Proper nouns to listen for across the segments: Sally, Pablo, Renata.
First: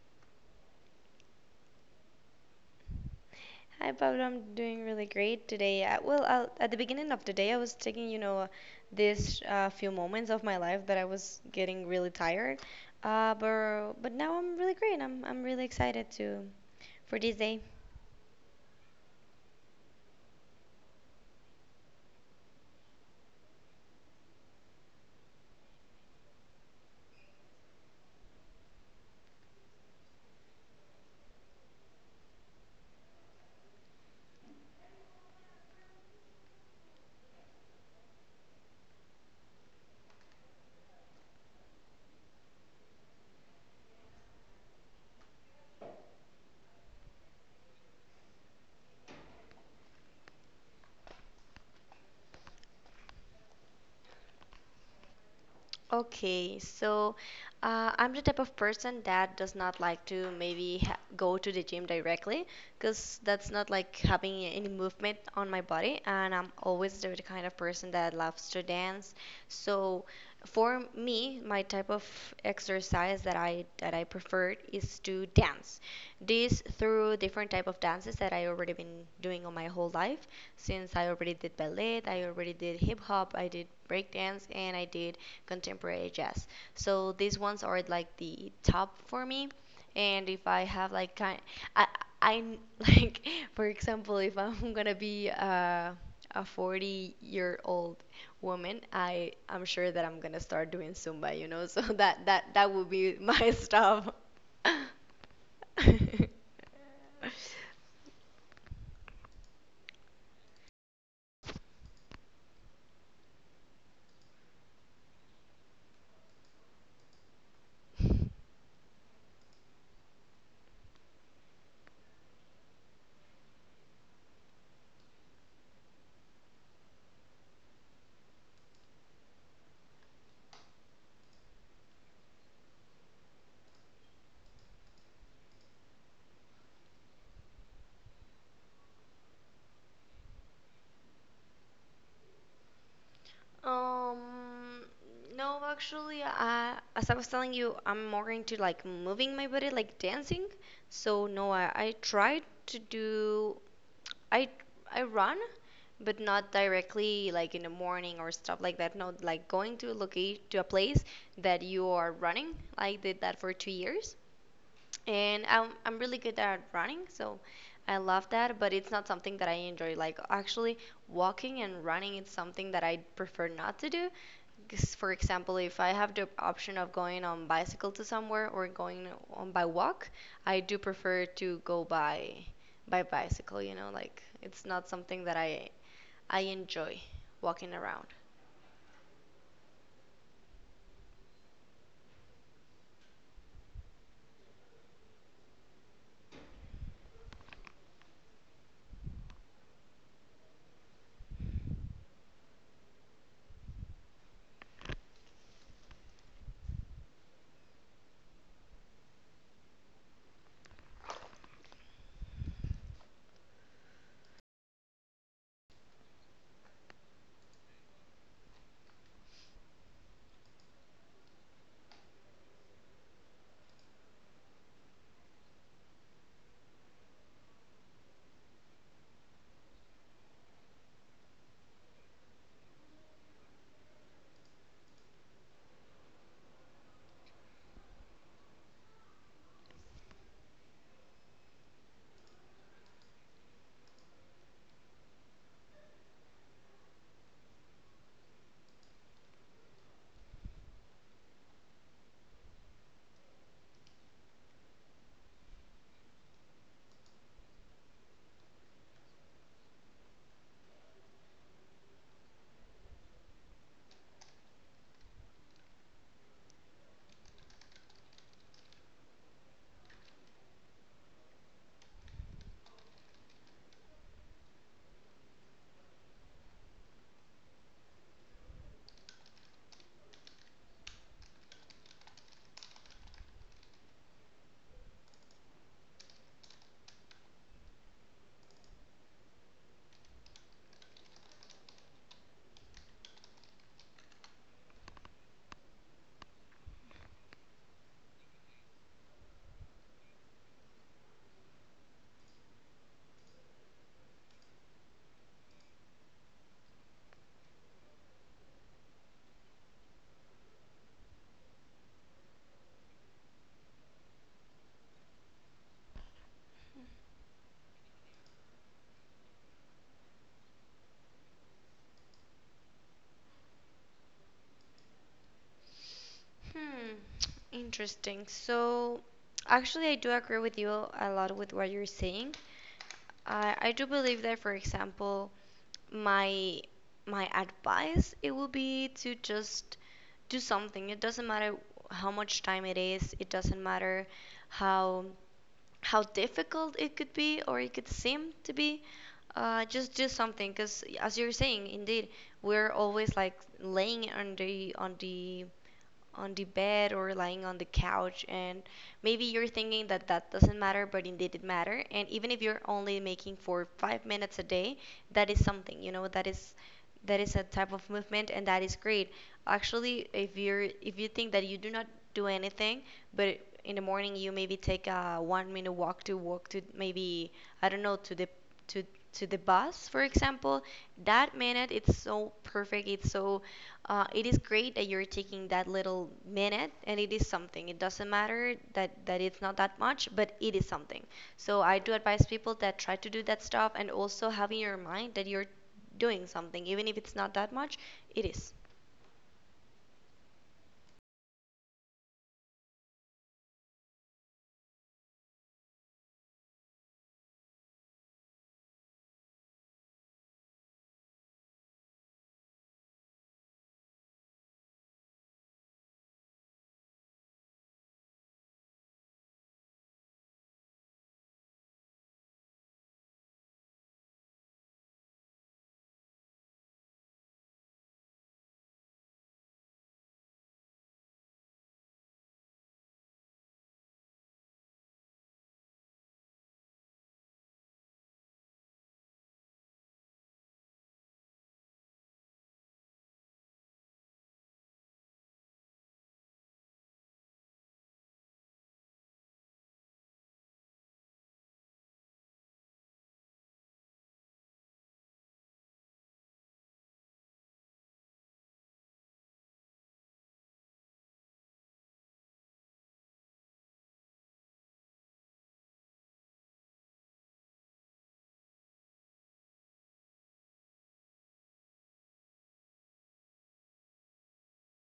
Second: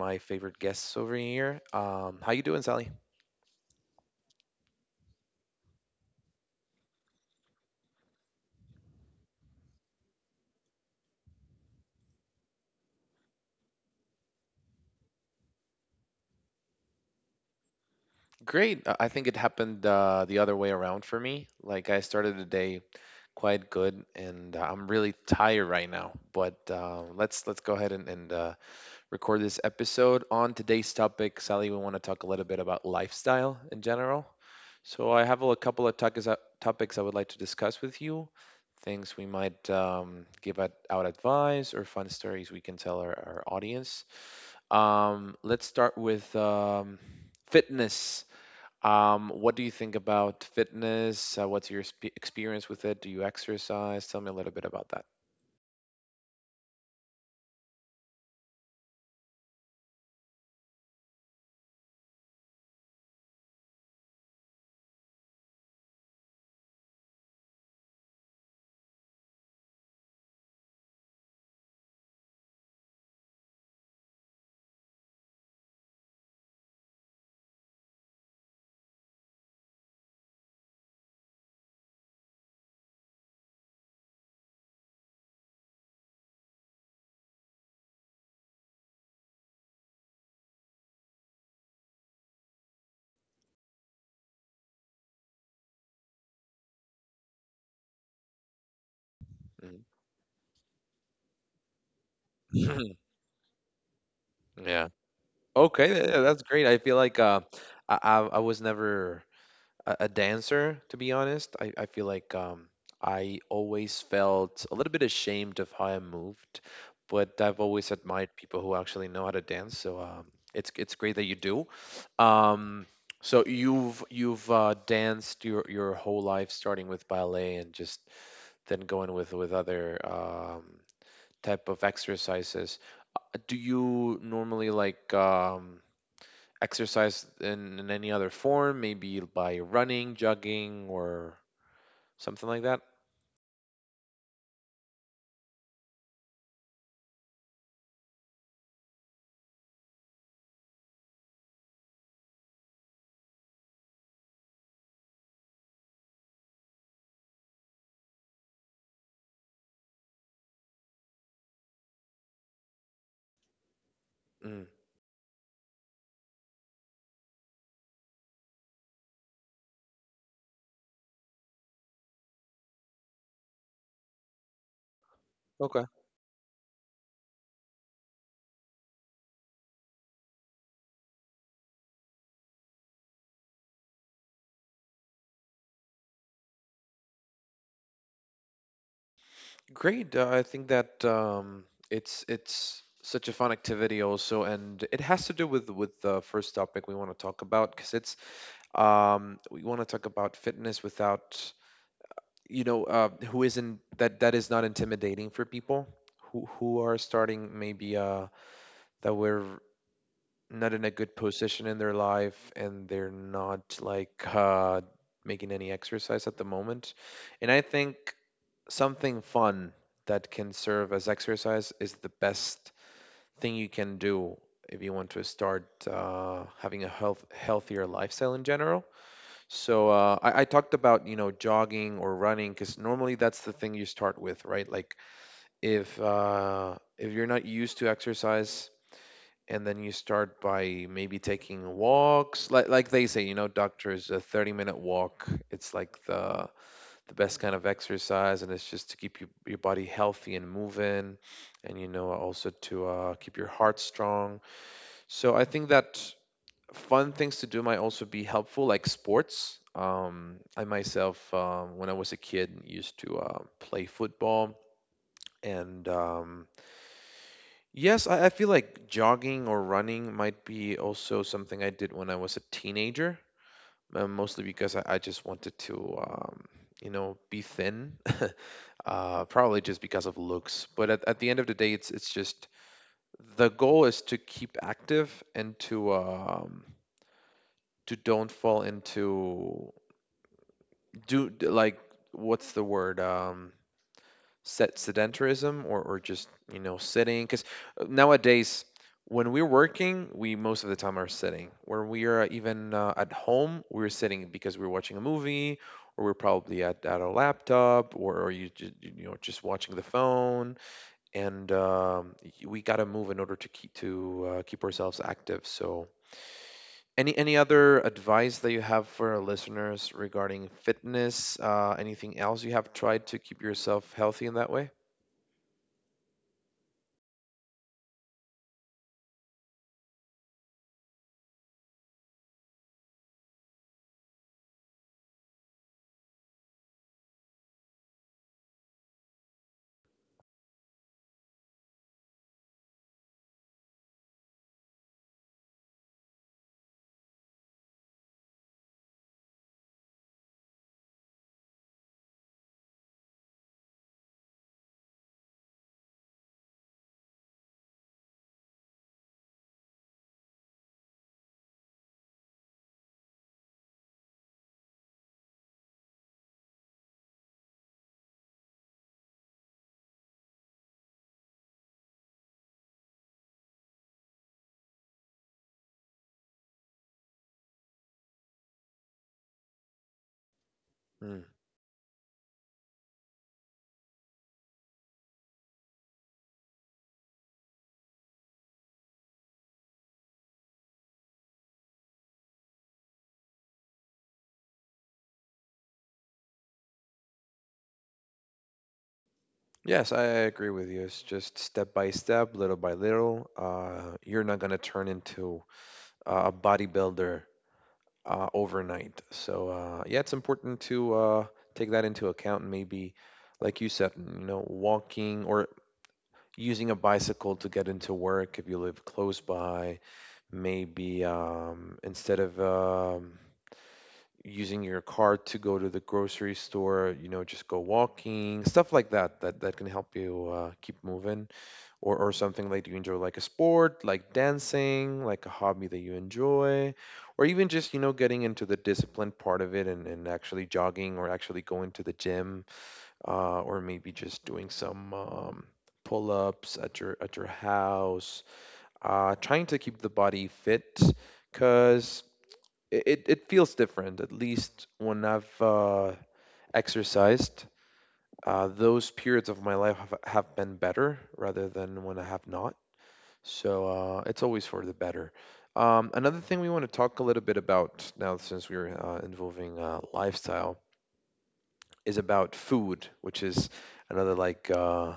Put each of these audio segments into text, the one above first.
my favorite guests over here. How you doing, Sally? Hi Pablo, I'm doing really great today. I, at the beginning of the day, I was taking, you know, this few moments of my life that I was getting really tired. But now I'm really great. I'm really excited to for this day. Great. I think it happened the other way around for me. Like I started the day quite good, and I'm really tired right now. But let's go ahead and record this episode on today's topic. Sally, we want to talk a little bit about lifestyle in general. So I have a couple of topics would like to discuss with you. Things we might give out advice or fun stories we can tell our audience. Let's start with fitness. What do you think about fitness? What's your experience with it? Do you exercise? Tell me a little bit about that. Okay, so I'm the type of person that does not like to maybe ha go to the gym directly because that's not like having any movement on my body, and I'm always the kind of person that loves to dance. So for me, my type of exercise that I prefer is to dance. This through different type of dances that I already been doing all my whole life since I already did ballet, I already did hip hop, I did breakdance, and I did contemporary jazz. So these ones are like the top for me. And if I have like kind, I, I like for example, if I'm gonna be a 40-year-old woman, I'm sure that I'm gonna start doing Zumba, you know. So that would Mhm. be my stuff. Yeah. Okay, yeah, yeah, that's great. I feel like I was never a dancer, to be honest. I feel like I always felt a little bit ashamed of how I moved, but I've always admired people who actually know how to dance. So it's great that you do. Um, so you've danced your whole life, starting with ballet and just then going with other type of exercises. Do you normally like exercise in any other form, maybe by running, jogging, or something like that? Um, no, actually, I, as I was telling you, I'm more into like moving my body, like dancing. So no, I tried to do, I I run, but not directly like in the morning or stuff like that. No, like going to a loca to a place that you are running. I did that for 2 years, Mm, and I'm really good at running, so I love that. But it's not something that I enjoy. Like actually, walking and running, it's something that I prefer not to do. 'Cause, for example, if okay, I have the option of going on bicycle to somewhere or going on by walk, I do prefer to go by bicycle, you know, like it's not something that I enjoy walking around. great. I think that it's such a fun activity also, and it has to do with the first topic we want to talk about because it's we want to talk about fitness without, you know, who isn't that is not intimidating for people who are starting maybe that we're not in a good position in their life and they're not like making any exercise at the moment. And I think something fun that can serve as exercise is the best thing you can do if you want to start having a healthier lifestyle in general. So I talked about, you know, jogging or running because normally that's the thing you start with, right? Like if you're not used to exercise and then you start by maybe taking walks, like they say, you know, doctors, a 30-minute walk, it's like the best kind of exercise, and it's just to keep you, your body, healthy and moving, and you know, also to keep your heart strong. So I think that fun things to do might also be helpful, like sports. I myself, when I was a kid, used to play football. And Yes, I feel like jogging or running might be also something I did when I was a teenager, mostly because I just wanted to, you know, be thin. Probably just because of looks. But at the end of the day, it's just the goal is to keep active and to don't fall into do like, what's the word? Set sedentarism, or just, you know, sitting, because nowadays when we're working, we most of the time are sitting. When we are even at home, we're sitting because we're watching a movie or we're probably at our laptop, or you you know, just watching the phone. And We got to move in order to keep ourselves active. So any other advice that you have for our listeners regarding fitness? Anything else you have tried to keep yourself healthy in that way? Hmm, interesting. So, actually, I do agree with you a lot with what you're saying. I do believe that, for example, my my advice it will be to just do something. It doesn't matter how much time it is. It doesn't matter how difficult it could be or it could seem to be. Just do something, because as you're saying indeed we're always like laying on the on the bed or lying on the couch, and maybe you're thinking that that doesn't matter, but indeed it matter. And even if you're only making for 5 minutes a day, that is something, you know, that is a type of movement, and that is great. Actually, if you're, if you think that you do not do anything, but in the morning you maybe take a 1 minute walk to walk to maybe I don't know to the to to the bus, for example, Hmm. that minute it's so perfect. It's so it is great that you're taking that little minute, and it is something. It doesn't matter that it's not that much, but it is something. So I do advise people that try to do that stuff, and also have in your mind that you're doing something, even if it's not that much. It is. Yes, I agree with you. It's just step by step, little by little. You're not going to turn into a bodybuilder overnight. So yeah, it's important to take that into account and maybe, like you said, you know, walking or using a bicycle to get into work if you live close by. Maybe instead of using your car to go to the grocery store, you know, just go walking, stuff like that. That can help you keep moving, or something like you enjoy, like a sport, like dancing, like a hobby that you enjoy, or even just, you know, getting into the discipline part of it, and actually jogging or actually going to the gym, or maybe just doing some pull-ups at your house, trying to keep the body fit, because it feels different, at least when I've exercised. Those periods of my life have been better rather than when I have not. So it's always for the better. Another thing we want to talk a little bit about now, since we're involving lifestyle, is about food, which is another like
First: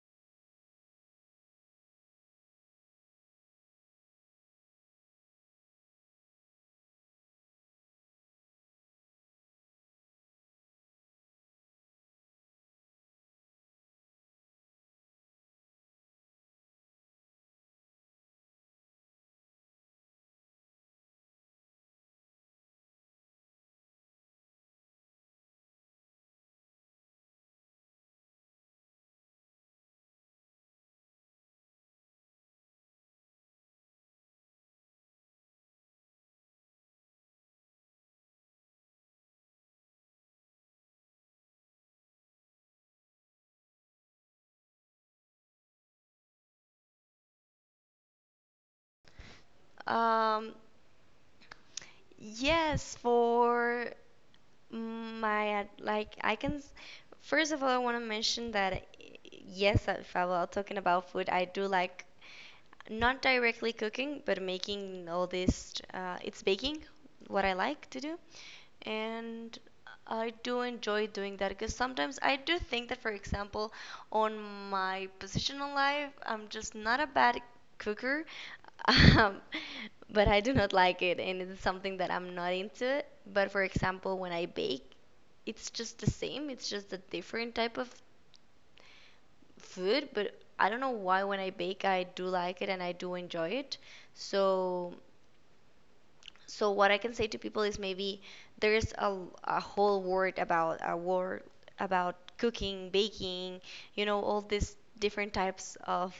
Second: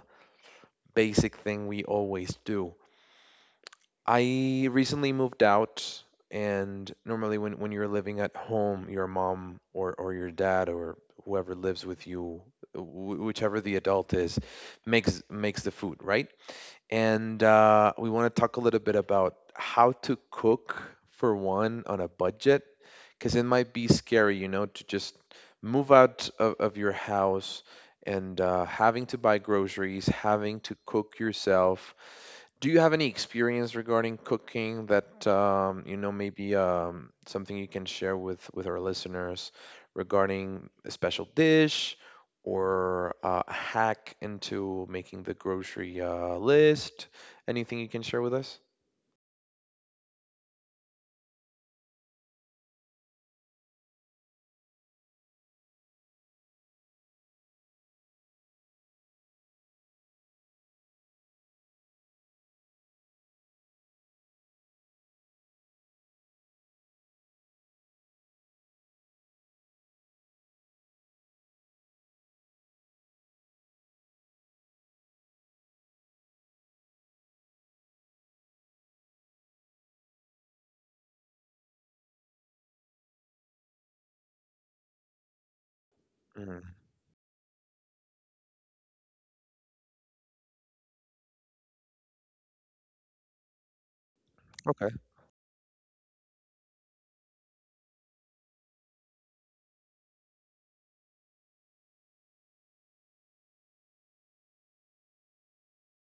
basic thing we always do. I recently moved out, and normally when you're living at home, your mom, or your dad, or whoever lives with you, whichever the adult is, makes the food, right? And we want to talk a little bit about how to cook for one on a budget, because it might be scary, you know, to just move out of your house, and having to buy groceries, having to cook yourself. Do you have any experience regarding cooking that you know, maybe something you can share with our listeners, regarding a special dish or a hack into making the grocery list? Anything you can share with us? Um, yes, for my like I can. First of all, I want to mention that yes, if I was talking about food, I do like not directly cooking, but making all this. It's baking, what I like to do, and I do enjoy doing that because sometimes I do think that, for example, on my positional life, I'm just not a bad cooker, um, but I do not like it, and it's something that I'm not into. But for example, when I bake, it's just the same. Mm, It's just a different type of food, but I don't know why when I bake I do like it and I do enjoy it. okay. So so what I can say to people is maybe there's a whole word about a word about cooking, baking, you know, all these different types of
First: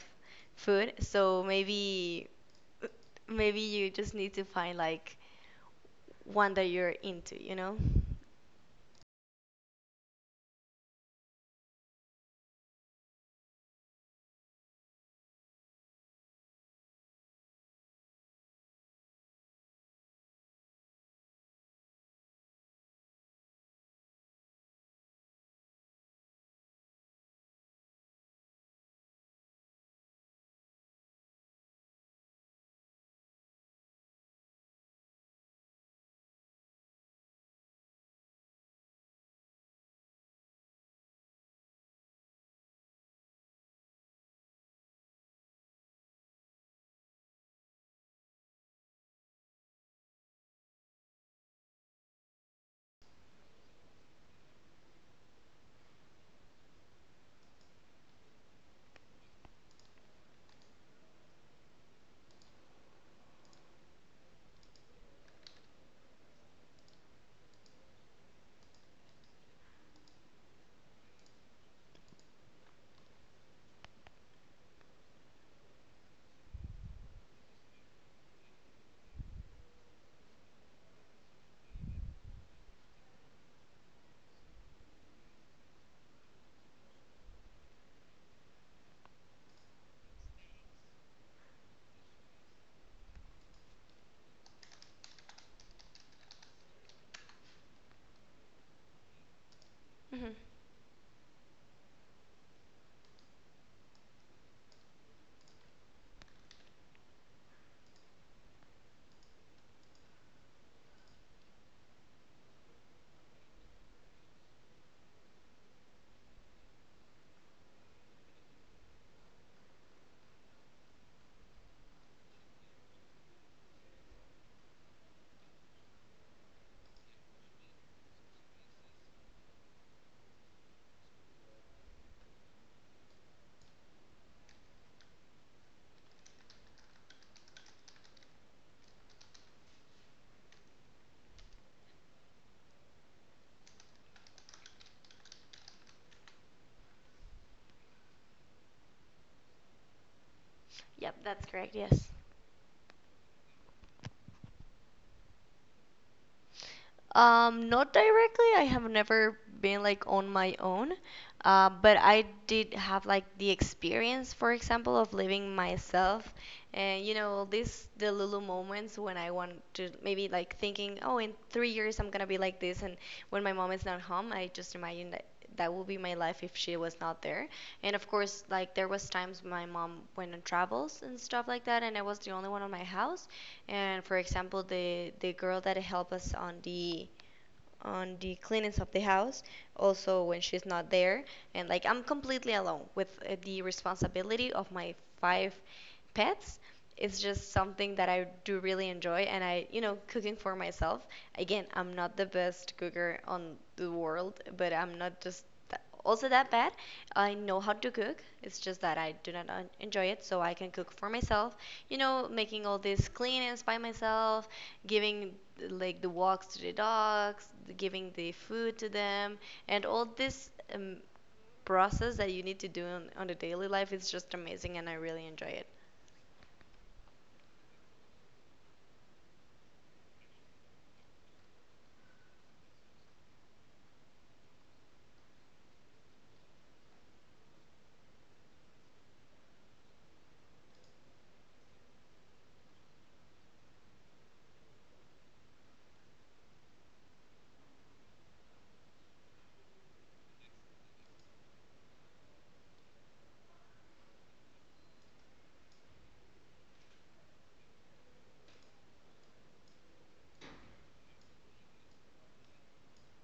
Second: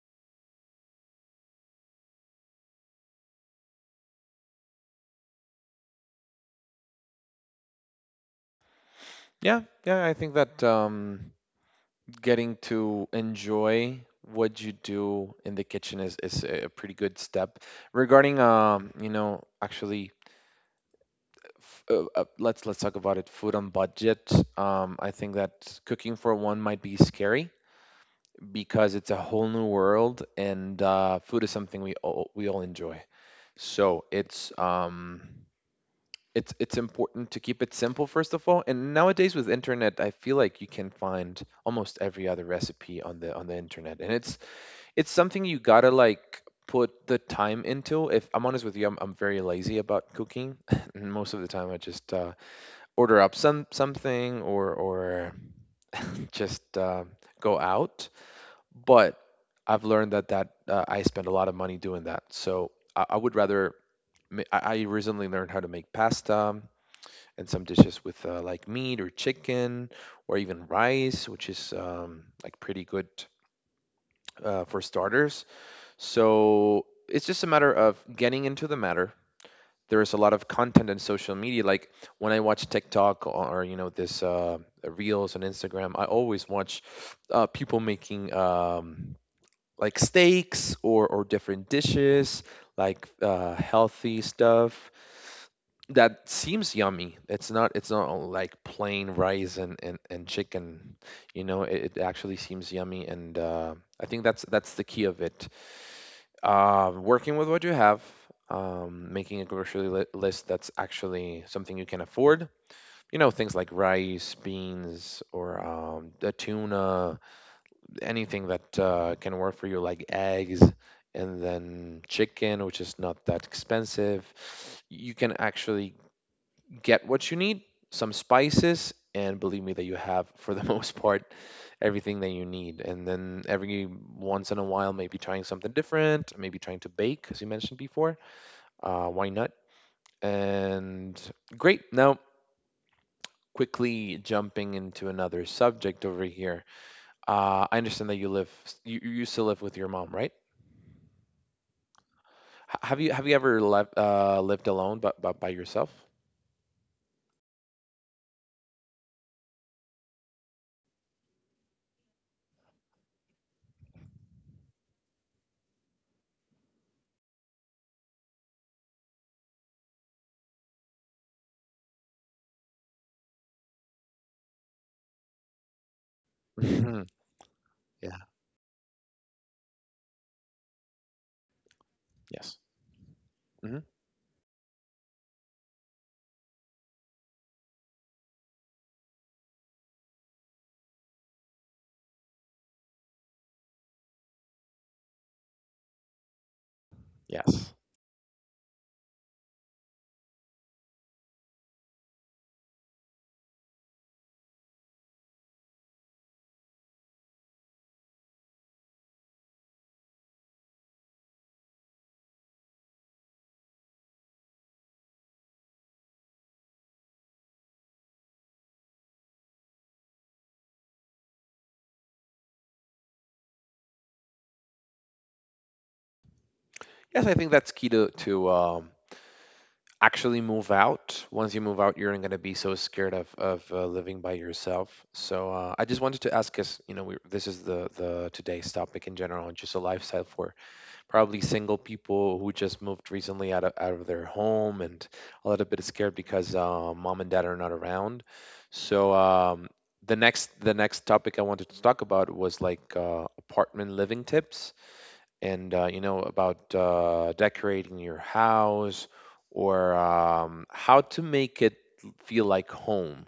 food. So maybe you just need to find like one that you're into, you know? Yeah, yeah. I think that getting to enjoy what you do in the kitchen is a pretty good step. Regarding you know, actually let's talk about it. Food on budget. I think that cooking for one might be scary because it's a whole new world, and food is something we all enjoy. So it's important to keep it simple first of all. And nowadays with internet, I feel like you can find almost every other recipe on the internet, and it's something you gotta, like, put the time into. If I'm honest with you, I'm very lazy about cooking. And most of the time, I just order up something or just go out. But I've learned that I spend a lot of money doing that. So I would rather. I recently learned how to make pasta and some dishes with like meat or chicken or even rice, which is like pretty good for starters. So it's just a matter of getting into the matter. There is a lot of content on social media. Like when I watch TikTok or, you know, this reels on Instagram, I always watch people making like steaks or different dishes, like healthy stuff that seems yummy. It's not all like plain rice and and Hmm. chicken. You know, it actually seems yummy, and I think that's the key of it. Working with what you have, making a grocery list that's actually something you can afford. You know, things like rice, beans, or the tuna, anything that can work for you, like eggs, and then chicken, which is not that expensive. You can actually get what you need, some spices, and believe me that you have, for the most part, everything that you need. And then every once in a while, maybe trying something different, maybe trying to bake, as you mentioned before. Why not? And great. Now, quickly jumping into another subject over here. I understand that you live, you used to live with your mom, right? Yep, that's correct. Yes. Have you ever left lived alone, but by yourself? Not directly. I have never been like on my own, but I did have like the experience, for example, of living myself, and you know, this the little moments when I want to maybe like thinking, oh, in 3 years I'm gonna be like this, and when my mom is not home, I just imagine that that will be my life if she was not there. And of Yeah. course, like there was times my mom went on travels and stuff like that, and I was the only Yes. one on my house. Hmm. And for example, the girl that helped us on the cleanings of the house, also when she's not there. And like I'm completely alone with the responsibility of my five pets. It's just Yes. something that I do really enjoy, and I, you know, cooking for myself. Again, I'm not the best cooker on the world, but I'm not just tha- also that bad. I know how to cook. It's just that I do not en- enjoy it, so I can cook for myself. You know, making all these cleanings by myself, giving like the walks to the dogs, giving the food to them, and all this process that you need to do on the daily life is just amazing, and I really enjoy it. Yes, I think that's key to actually move out. Once you move out, you're not going to be so scared of living by yourself. So I just wanted to ask, cause you know, we, this is the today's topic in general, and just a lifestyle for probably single people who just moved recently out of their home, and a little bit scared because mom and dad are not around. So the next topic I wanted to talk about was like apartment living tips, and you know, about decorating your house, or how to make it feel like home.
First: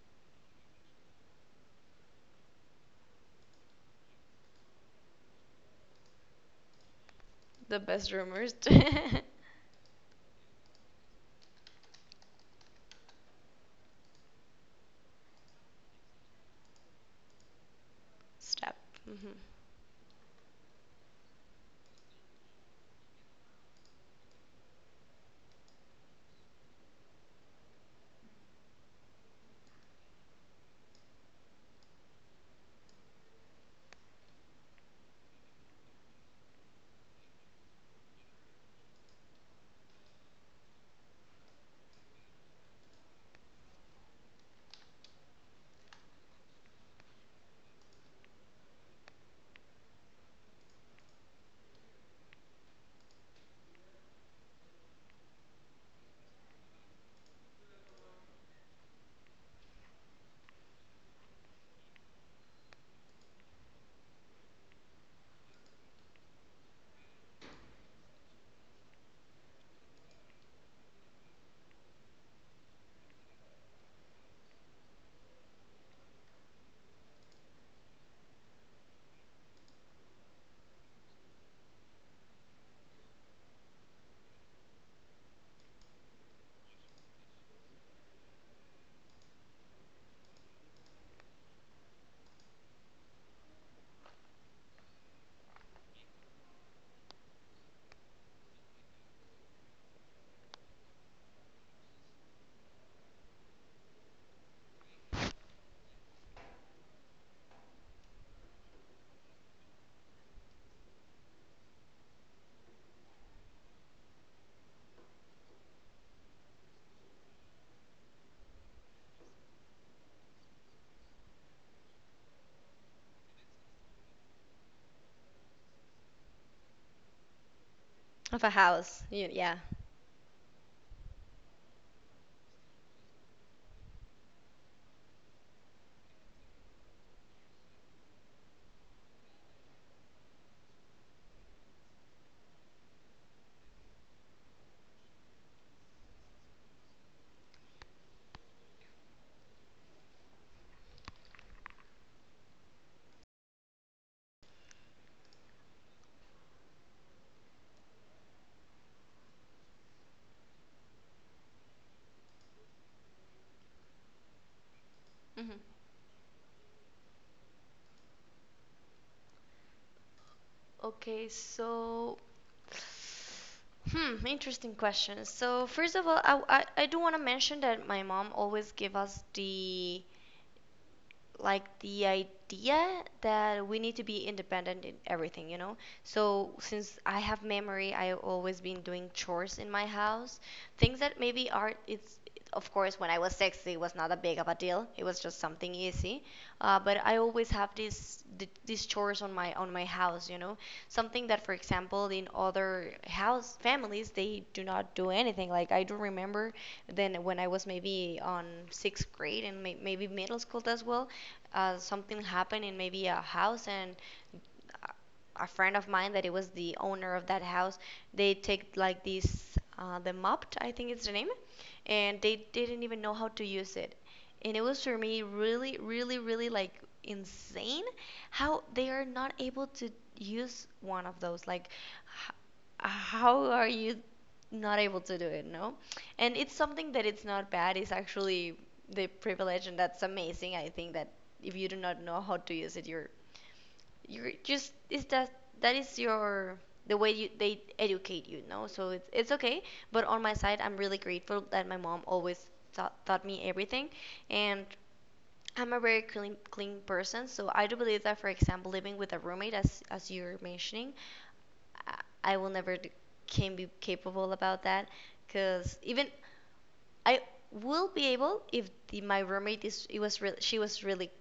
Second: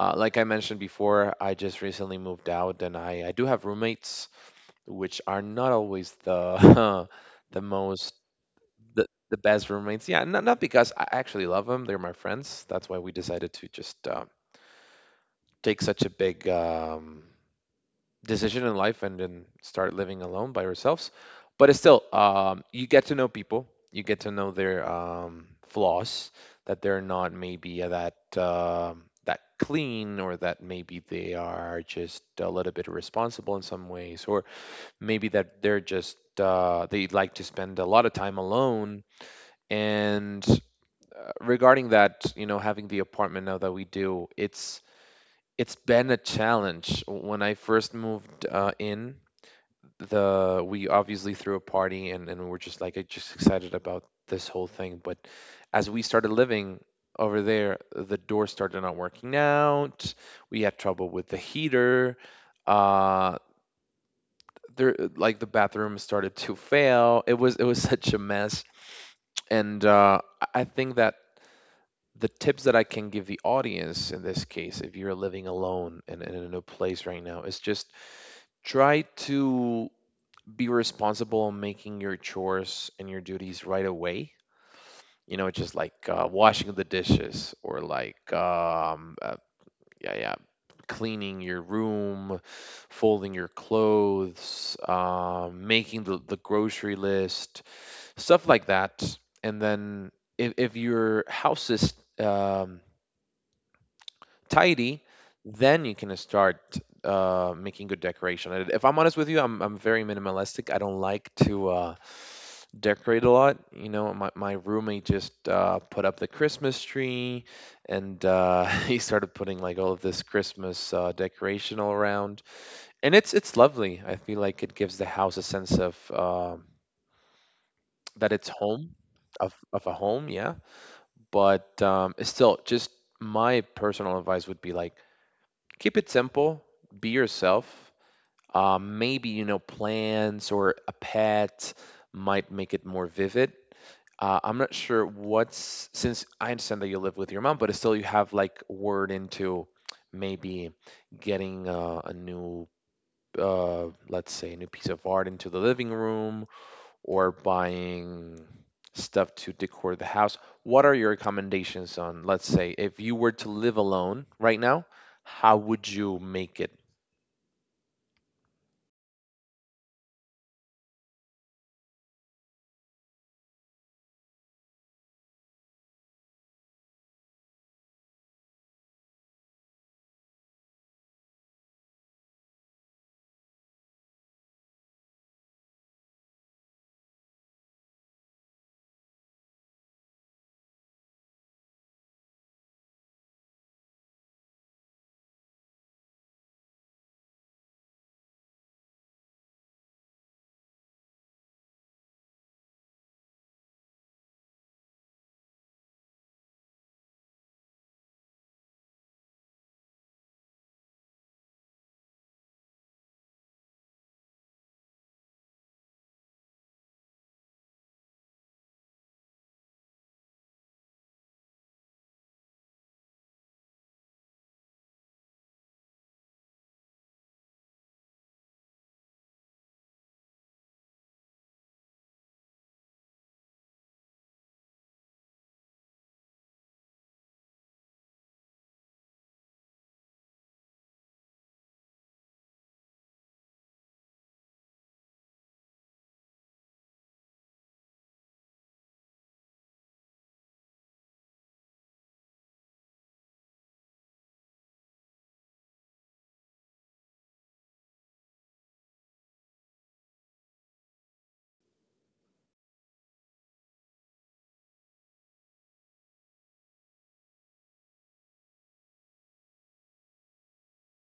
Like I mentioned before, I just recently moved out, and I do have roommates, which are not always the the The best most rumors. The best roommates. Yeah, not because I actually love them; they're my friends. That's why we decided to just take such a big decision in Step. life and Hmm. then start living alone by yourselves. But it's still, you get to know people, you get to know their flaws, that they're not maybe that that clean, or that maybe they are just a little bit irresponsible in some ways, or maybe that they're just they like to spend a lot of time alone. And regarding that, you know, having the apartment now that we do, it's been a challenge. When I first moved in, the we obviously threw a party, and we're just like just excited about this whole thing, but as we started living over there, the door started not working out. We had trouble with the heater, uh there, like, the bathroom started to fail. It was it was such a mess. And I think that the tips that I can give the audience in this case, if you're living alone and in a place right now, is just try to be responsible in making your chores and your duties right away. You know, just like washing the dishes, or like yeah, yeah, cleaning your room, folding your clothes, making the grocery list, stuff like that. And then if your house is um, tidy, then you can start making good decoration. And if I'm honest with you, I'm very minimalistic. I don't like to. Decorate a lot. You know, my roommate just put up the Christmas tree, and he started putting like all of this Christmas decoration all around. And it's lovely. I feel like it gives the house a sense of that Of a it's home, house. Y- of, Yeah. of a home, yeah. But it's still, just my personal advice would be like keep it simple, be yourself. Maybe, you know, plants or a pet might make it more vivid. I'm not sure what's, since I understand that you live with your mom, but still you have like word into maybe getting a new, let's say, a new piece of art into the living room, or buying stuff to decor the house. What are your recommendations on, let's say, if you were to live alone right now, Hmm. how would you make it? Okay, so hmm, interesting question. So first of all, I do want to mention that my mom always give us the like the idea that we need to be independent in everything, you know? So since I have memory, I've always been doing chores in my house, things that maybe are it's of course when I was six, it was not a big of a deal. It was just something easy. But I always have this th- these chores on my house, you know? Something that for example in other house families they do not do anything. Like I do remember then when I was maybe on sixth grade and may- maybe middle school as well, something happened in maybe a house and a friend of mine that it was the owner of that house they take like this the mopped I think it's the name and they didn't even know how to use it and it was for me really really really like insane how they are not able to use one of those like h- how are you not able to do it, no? And it's something that it's not bad, it's actually the privilege and that's amazing. I think that if you do not know how to use it, you're just is that that is your the way you they educate you, no? So it's okay. But on my side I'm really grateful that my mom always taught me everything and I'm a very clean person, so I do believe that, for example, living with a roommate, as you're mentioning, I, will never d- can be capable about that because even I will be able if the, my roommate is it was really she was really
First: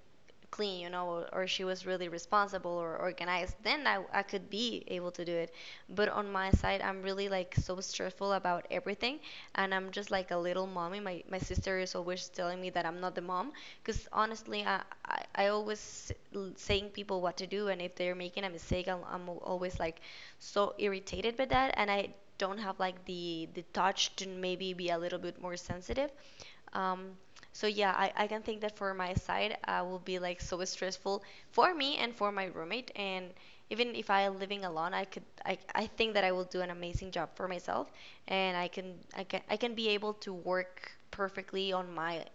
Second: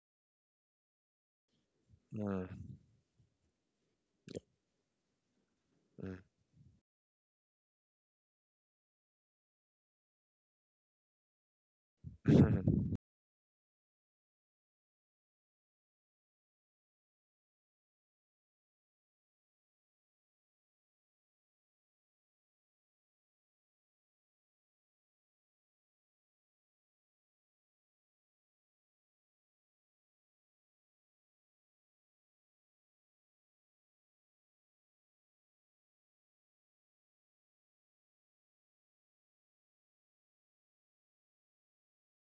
clean you know or she was really Mm, responsible or organized then I could be able to do it but on my side I'm really like so stressful about everything and I'm just like a little mommy my, my sister is always telling me mm. that I'm not the mom because honestly I always s- l- saying people what to do and if they're making a mistake I'm al- always like so irritated by that and I don't have like the touch to maybe be a little bit more sensitive. Um, so yeah, I can think that for my side, I will be like so stressful for me and for my roommate. And even if I living alone, I think that I will do an amazing job for myself, and I can be able to work perfectly on my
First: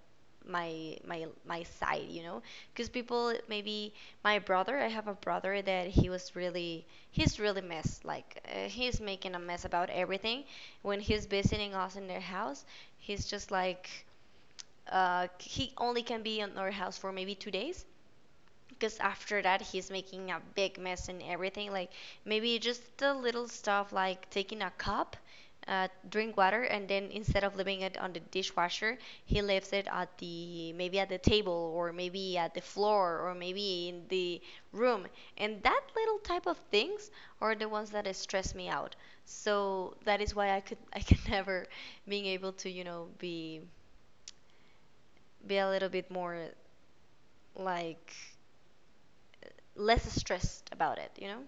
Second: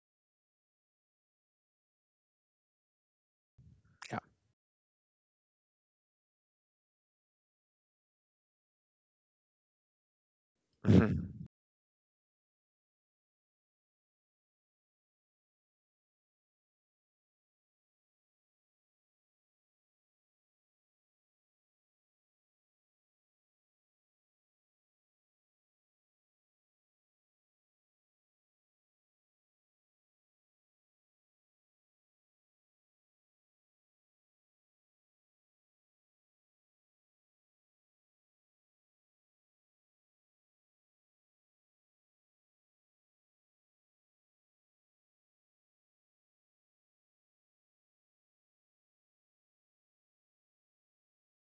my my my side, you know, because people maybe my brother I have a brother that he's really messed like, he's making a mess about everything when Mhm. he's visiting us in their house. He's just like, he only can be in our house for maybe 2 days, because after that he's making a big mess and everything. Like maybe just the little stuff like taking a cup, drink water, and then instead of leaving it on the dishwasher, he leaves it at the, maybe at the table, or maybe at the floor, or maybe in the room. And that little type of things are the ones that stress me out. So that is why I can never being able to, you know, be a little bit more like less stressed about it, you know?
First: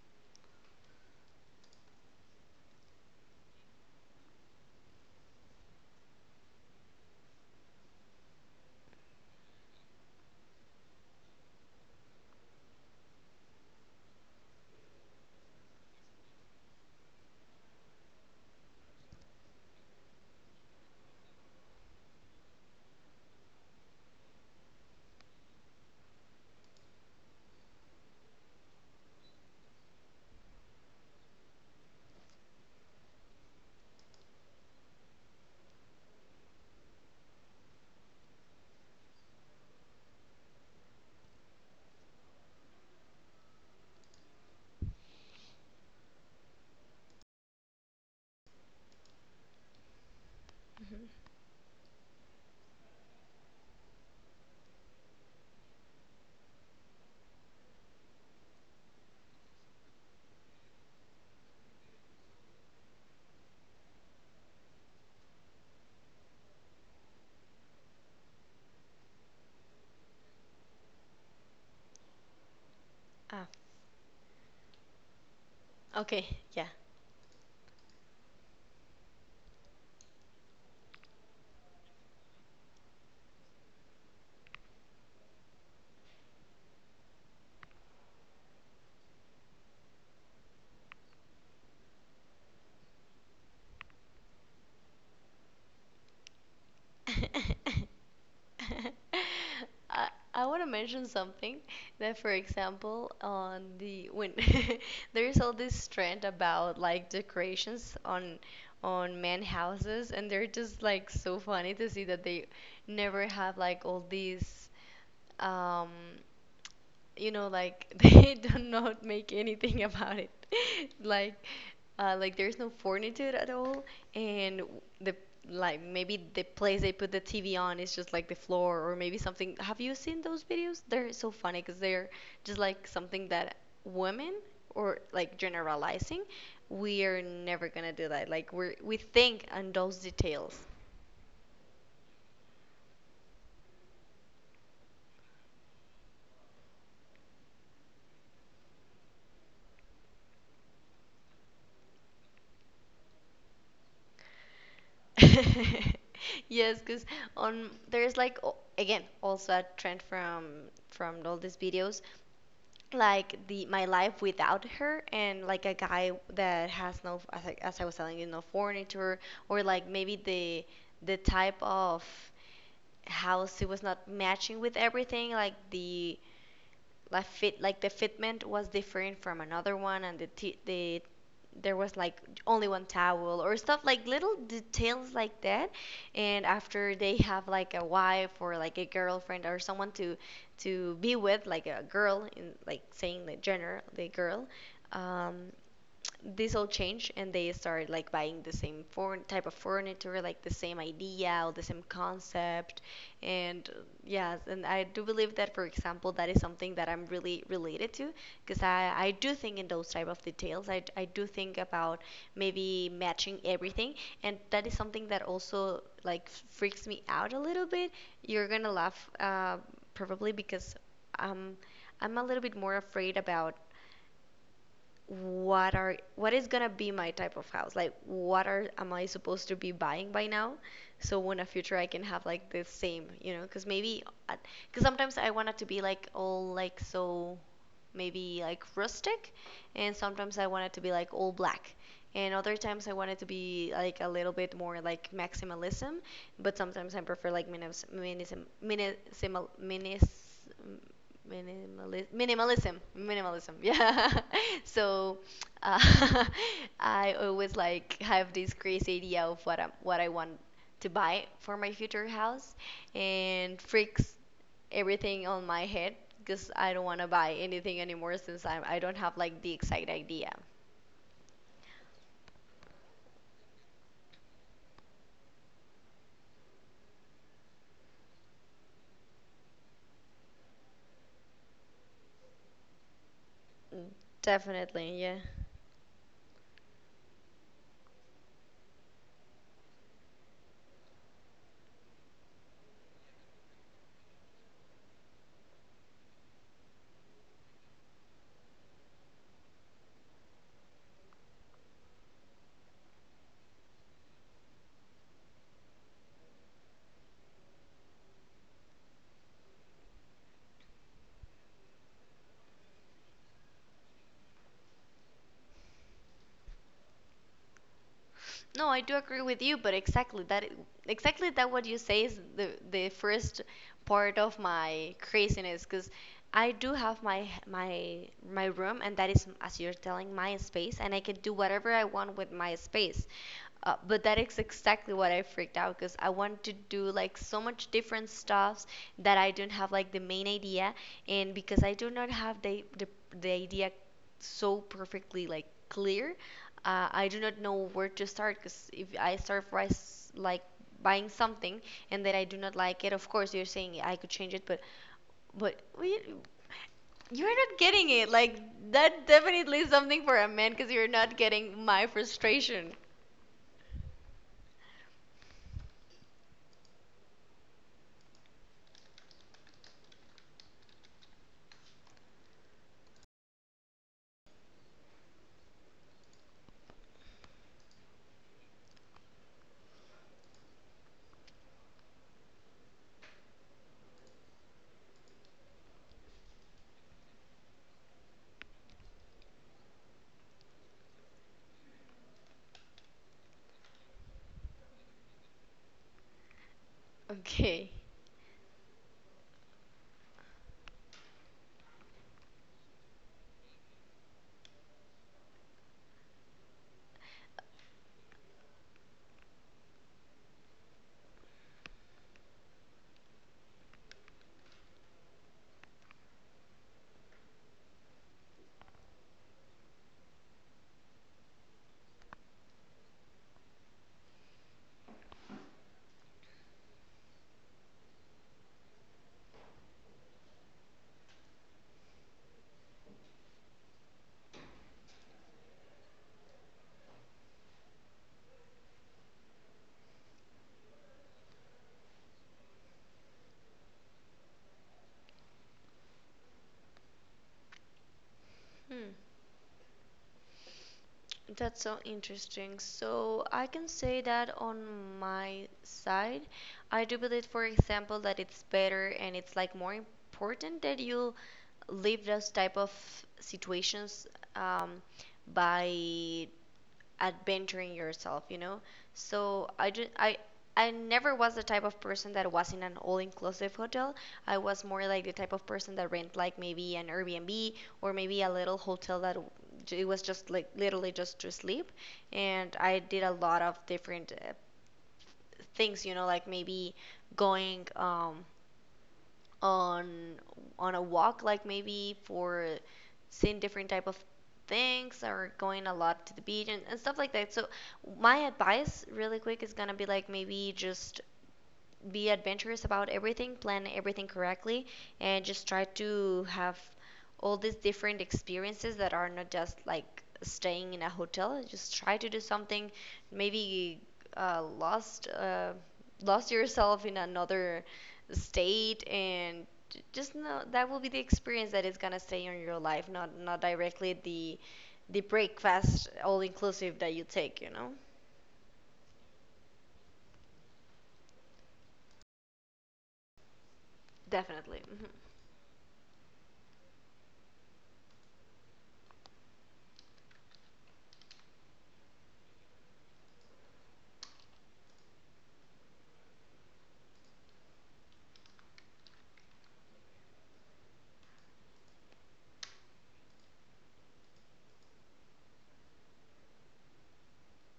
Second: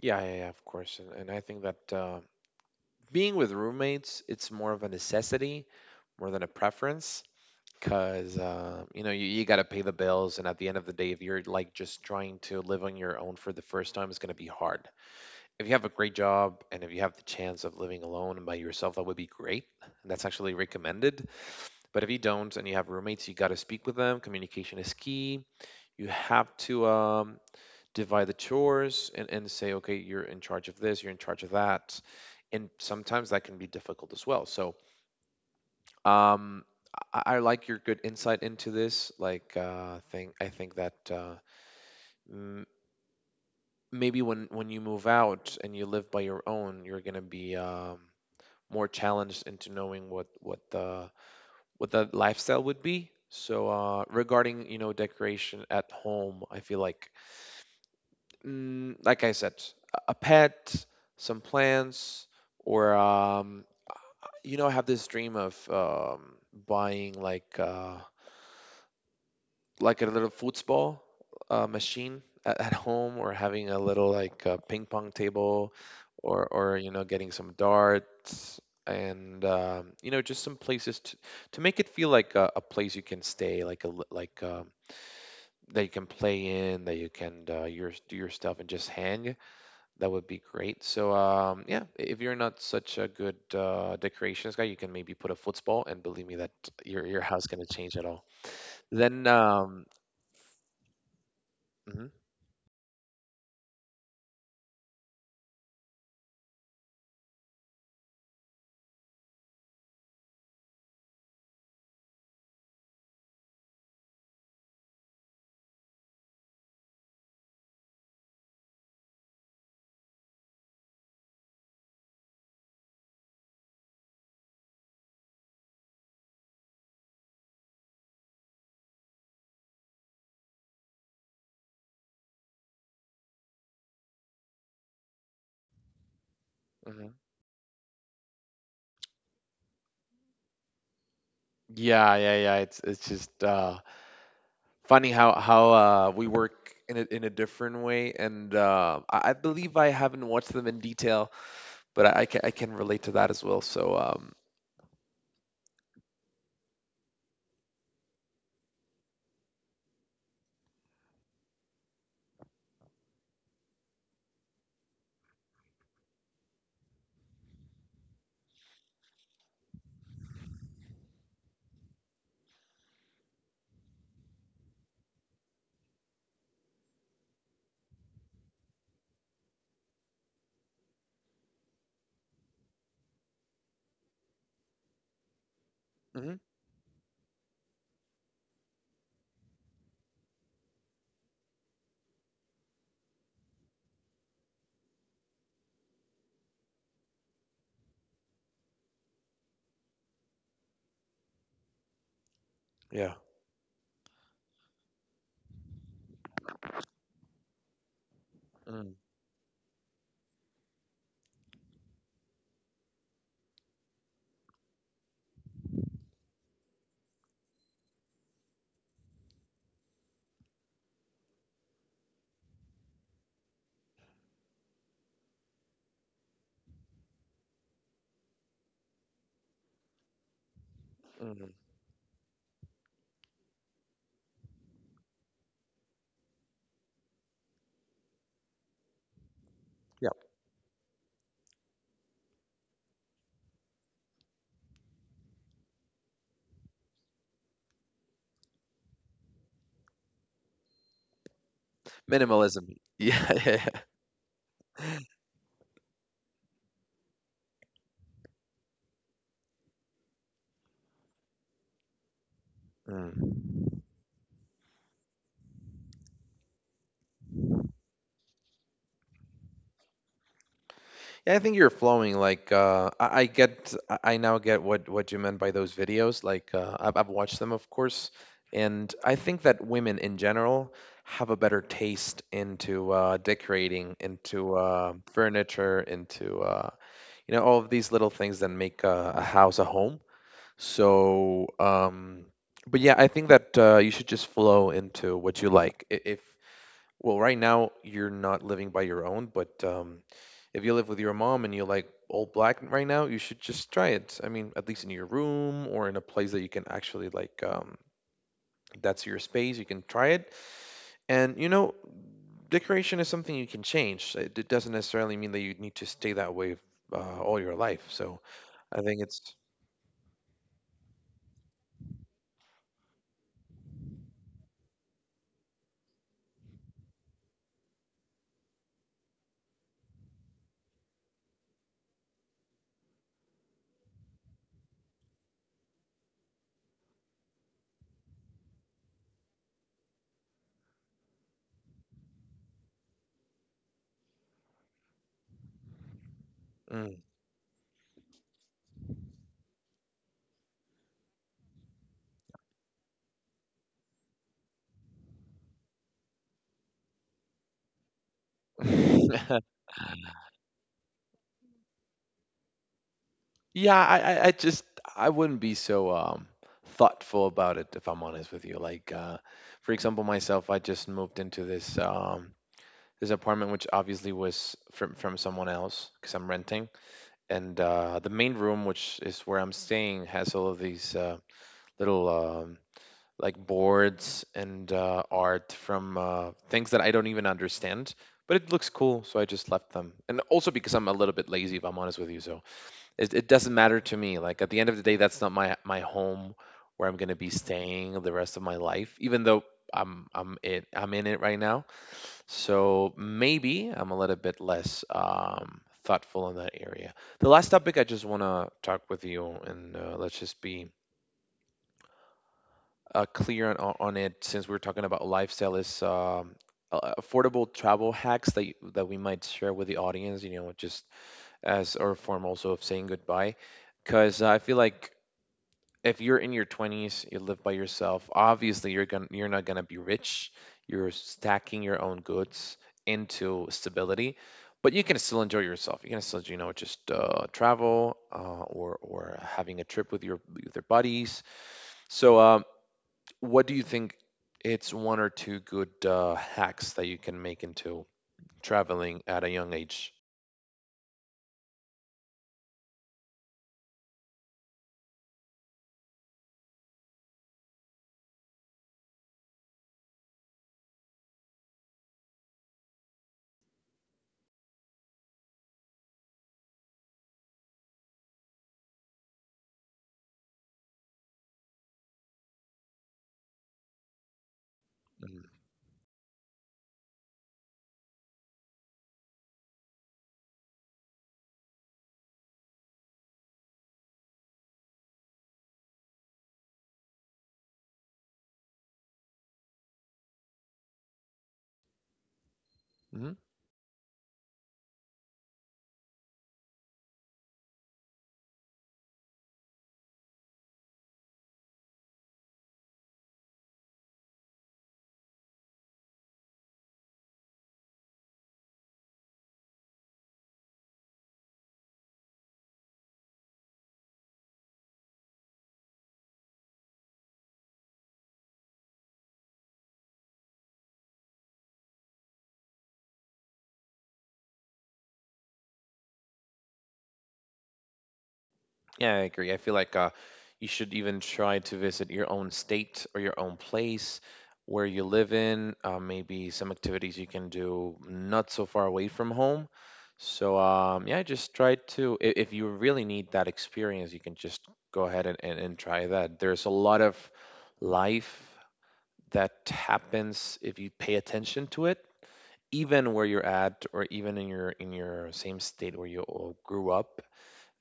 Yeah, yeah, yeah, of course. And I think that being with roommates, it's more of a necessity more than a preference, because you know, you got to pay the bills, and at the end of the day, if you're like just trying to live on your own for the first time, it's going to be hard. If you have a great job and if you have the chance of living alone and by yourself, that would be great, and that's actually recommended. But if you don't and you have roommates, you got to speak with them. Communication is key. You have to divide the chores, and say, okay, you're in charge of this, you're in charge of that. And sometimes that can be difficult as well. So um, I like your good insight into this. Like, think I think that m- maybe when you move out and you live by your own, you're gonna be more challenged into knowing what Mhm. the what the lifestyle would be. So regarding, you know, decoration at home, I feel like, mm, like I said, a pet, some plants, or you know, I have this dream of buying like a little football machine at home, or Ah, having a little, like, ping pong table, okay, or yeah. You know, getting some darts. And you know, just some places to make it feel like a place you can stay, like that you can play in, that you can your do your stuff and just hang. That would be great. So, yeah, if you're not such a good decorations guy, you can maybe put a football, and believe me, that your house gonna change at all. Then, I want to mention something hmm that, for example, on the when there is all this trend about like decorations on man houses, and they're just like so funny to see that they never have like all these, um, you know, like they do not make anything about it. Like, like there's no furniture at all, and the like maybe the place they put the TV on is just like the floor or maybe something. Have you seen those videos? They're so funny because they're just like something that women, or like generalizing, we hmm are never gonna do that. Like we're we think on those details. yeah, yeah, yeah. It's just funny how we work in a different way, and I believe I haven't watched them in detail, but I can relate to that as well. So, Yes, because on there's like o- again, also a trend from all these videos, like the my life without her, and like a guy that has no, as I, as I was telling you, no furniture, or like maybe the type of house, it was not matching with everything. Like the like fit, like the fitment was different from another one, and the the there was like only one towel, or stuff like little details like that. mhm. And after they have like a wife, or like a girlfriend, or someone to be with, like a girl, in like saying the gender, the girl, um this all changed, and they started like buying the same form type of furniture, like the same idea or the same concept. Yeah. And yes, and I do believe that, for example, that is something that I'm really related to, because Mm, I do think in those type of details. I do think about maybe matching everything, and that is something that also like freaks me out a little bit. You're gonna laugh, probably, because, um, I'm a little bit more afraid about what are what is gonna be my type of house. Like what are am I supposed to be buying by now, so when a mhm. future I can have like the same, you know? Because maybe, because sometimes I want it to be like all, like so maybe like rustic, and Yeah. sometimes I want it to be like all black, and other times I want it to be like a little bit more like maximalism. But sometimes I prefer like minis- minism, minisimal, minis, minimalism, minimalism, Minimalism. Yeah, minimalism. yeah, Yeah. So, uh, I always like have this crazy idea of what I want to buy for my future house, yeah. and freaks everything on my head because I don't want to buy anything anymore, since I don't have like the exact idea. Yeah, I think you're flowing. Like, I now get what you meant by those videos. Like, I've watched them, of course, and I think that women in general have a better taste into decorating, into Definitely, yeah. furniture, into you know, all of these little things that make a house a home. So, but yeah, I think that you should just flow into what you like. I- If well, right now you're not living by your own, but if you live with your mom and you like old black right now, you should just try it. I mean, at least in your room or in a place that you can actually like that's your space. You can try it, and, you know, decoration is something you can change. It doesn't necessarily mean that you need to stay that way all your life. So No, I I do think agree it's. with you, but exactly that, exactly that what you say is the first part of my craziness, because I do have my my room, and that is, as you're telling, my space, and I can do whatever I want with my space. But that is exactly what I freaked out, because I want to do like so much different stuffs that I don't have like the main idea. And because I do not have the idea so perfectly like clear, Mm. I do not know where to start, because if I start rice like buying something, and then I do not like it, of course, you're saying I could change it, but but we, you're not getting it. Like that definitely is something for a man, because you're not getting my frustration. Yeah, I just I wouldn't be so thoughtful about it, if I'm honest with you. Like, for example, myself, I just moved into this this apartment, which obviously was from someone else, because I'm renting. And the main room, which is where I'm staying, has all of these little like boards and art from things that I don't even understand, but it looks cool, so I just left them. And also because I'm a little bit lazy, if I'm honest with you. So it doesn't matter to me. Like at the end of the day, that's not my home where I'm gonna be Okay. staying the rest of my life. Even though I'm in it right now, so maybe I'm a little bit less thoughtful in that area. The last topic I just wanna talk with you, and let's just be clear on, on it, since we're talking about lifestyle, is affordable travel hacks that we might share with the audience. You know, just as our form also of saying goodbye, because I feel like if you're in your 20s, you live by yourself, obviously you're going to you're not going to be rich. You're stacking your own goods into stability, but you can still enjoy yourself. You can still, you know, just travel or having a trip with your buddies. So, what do you think? It's one or two good hacks that you can make into Hmm. traveling at a young age. That's so interesting. So I can say that on my side, I do believe, for example, that it's better and it's like more important that you leave those type of situations, um, by adventuring yourself, you know? So I just, I never was the type of person that was in an all-inclusive hotel. I was more like the Mhm. type of person that rent like maybe an Airbnb, or maybe a little hotel that it was just like literally just to sleep. And I did a lot of different, things, you know, like maybe going, on on a walk, like maybe for Mhm. seeing different type of things, or going a lot to the beach and stuff like that. So my advice really quick is gonna be like, maybe just be adventurous about everything, plan everything correctly, and just try to have all these different experiences that are not just like staying in a hotel. Just try to do something, maybe, uh, lost uh, lost yourself in another state, and just know that will be the experience that is gonna stay in your life, not not directly the breakfast all inclusive that you take. You know, Yeah, I agree. I feel like you should even try to visit your own state or your own place definitely. where you Mhm. live in. Maybe some activities you can do not so far away from home. So, yeah, just try to. If you really need that experience, you can just go ahead and try that. There's a lot of life that happens if you pay attention to it, even where you're at, or even in your same state where you all grew up.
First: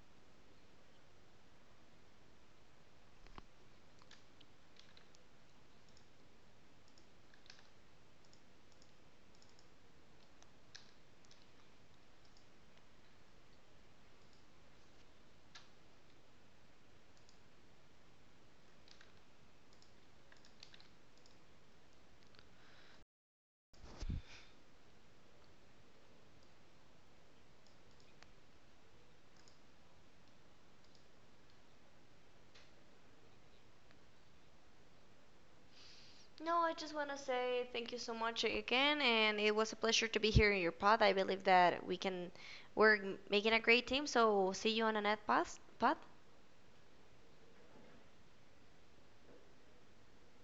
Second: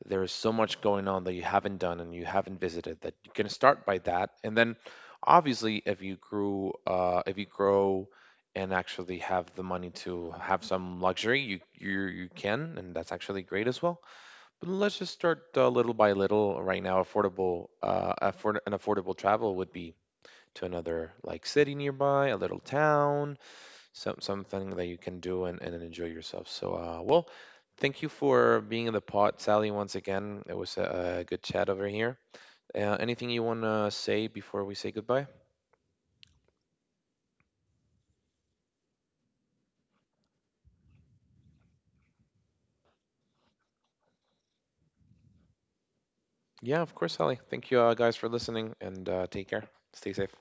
There is so much going on that you haven't done and you haven't visited, that you can start by that. And then, obviously, if you grew if you grow and actually have the money to have some luxury, you can, and that's actually great as well. But let's just start little by little right now. Affordable An affordable travel would be to another, like, city nearby, a little town, something that you can do and enjoy yourself. So, well, thank you for being in the pod, Sally. Once again, it was a good chat over here. Anything you want to say before we say goodbye? No, I just want to say thank you so much again, and it was a pleasure to be here in your pod. I believe that we're making a great team, so see you on the next pod. Yeah, of course, Sally. Thank you, guys, for listening, and, take care. Stay safe.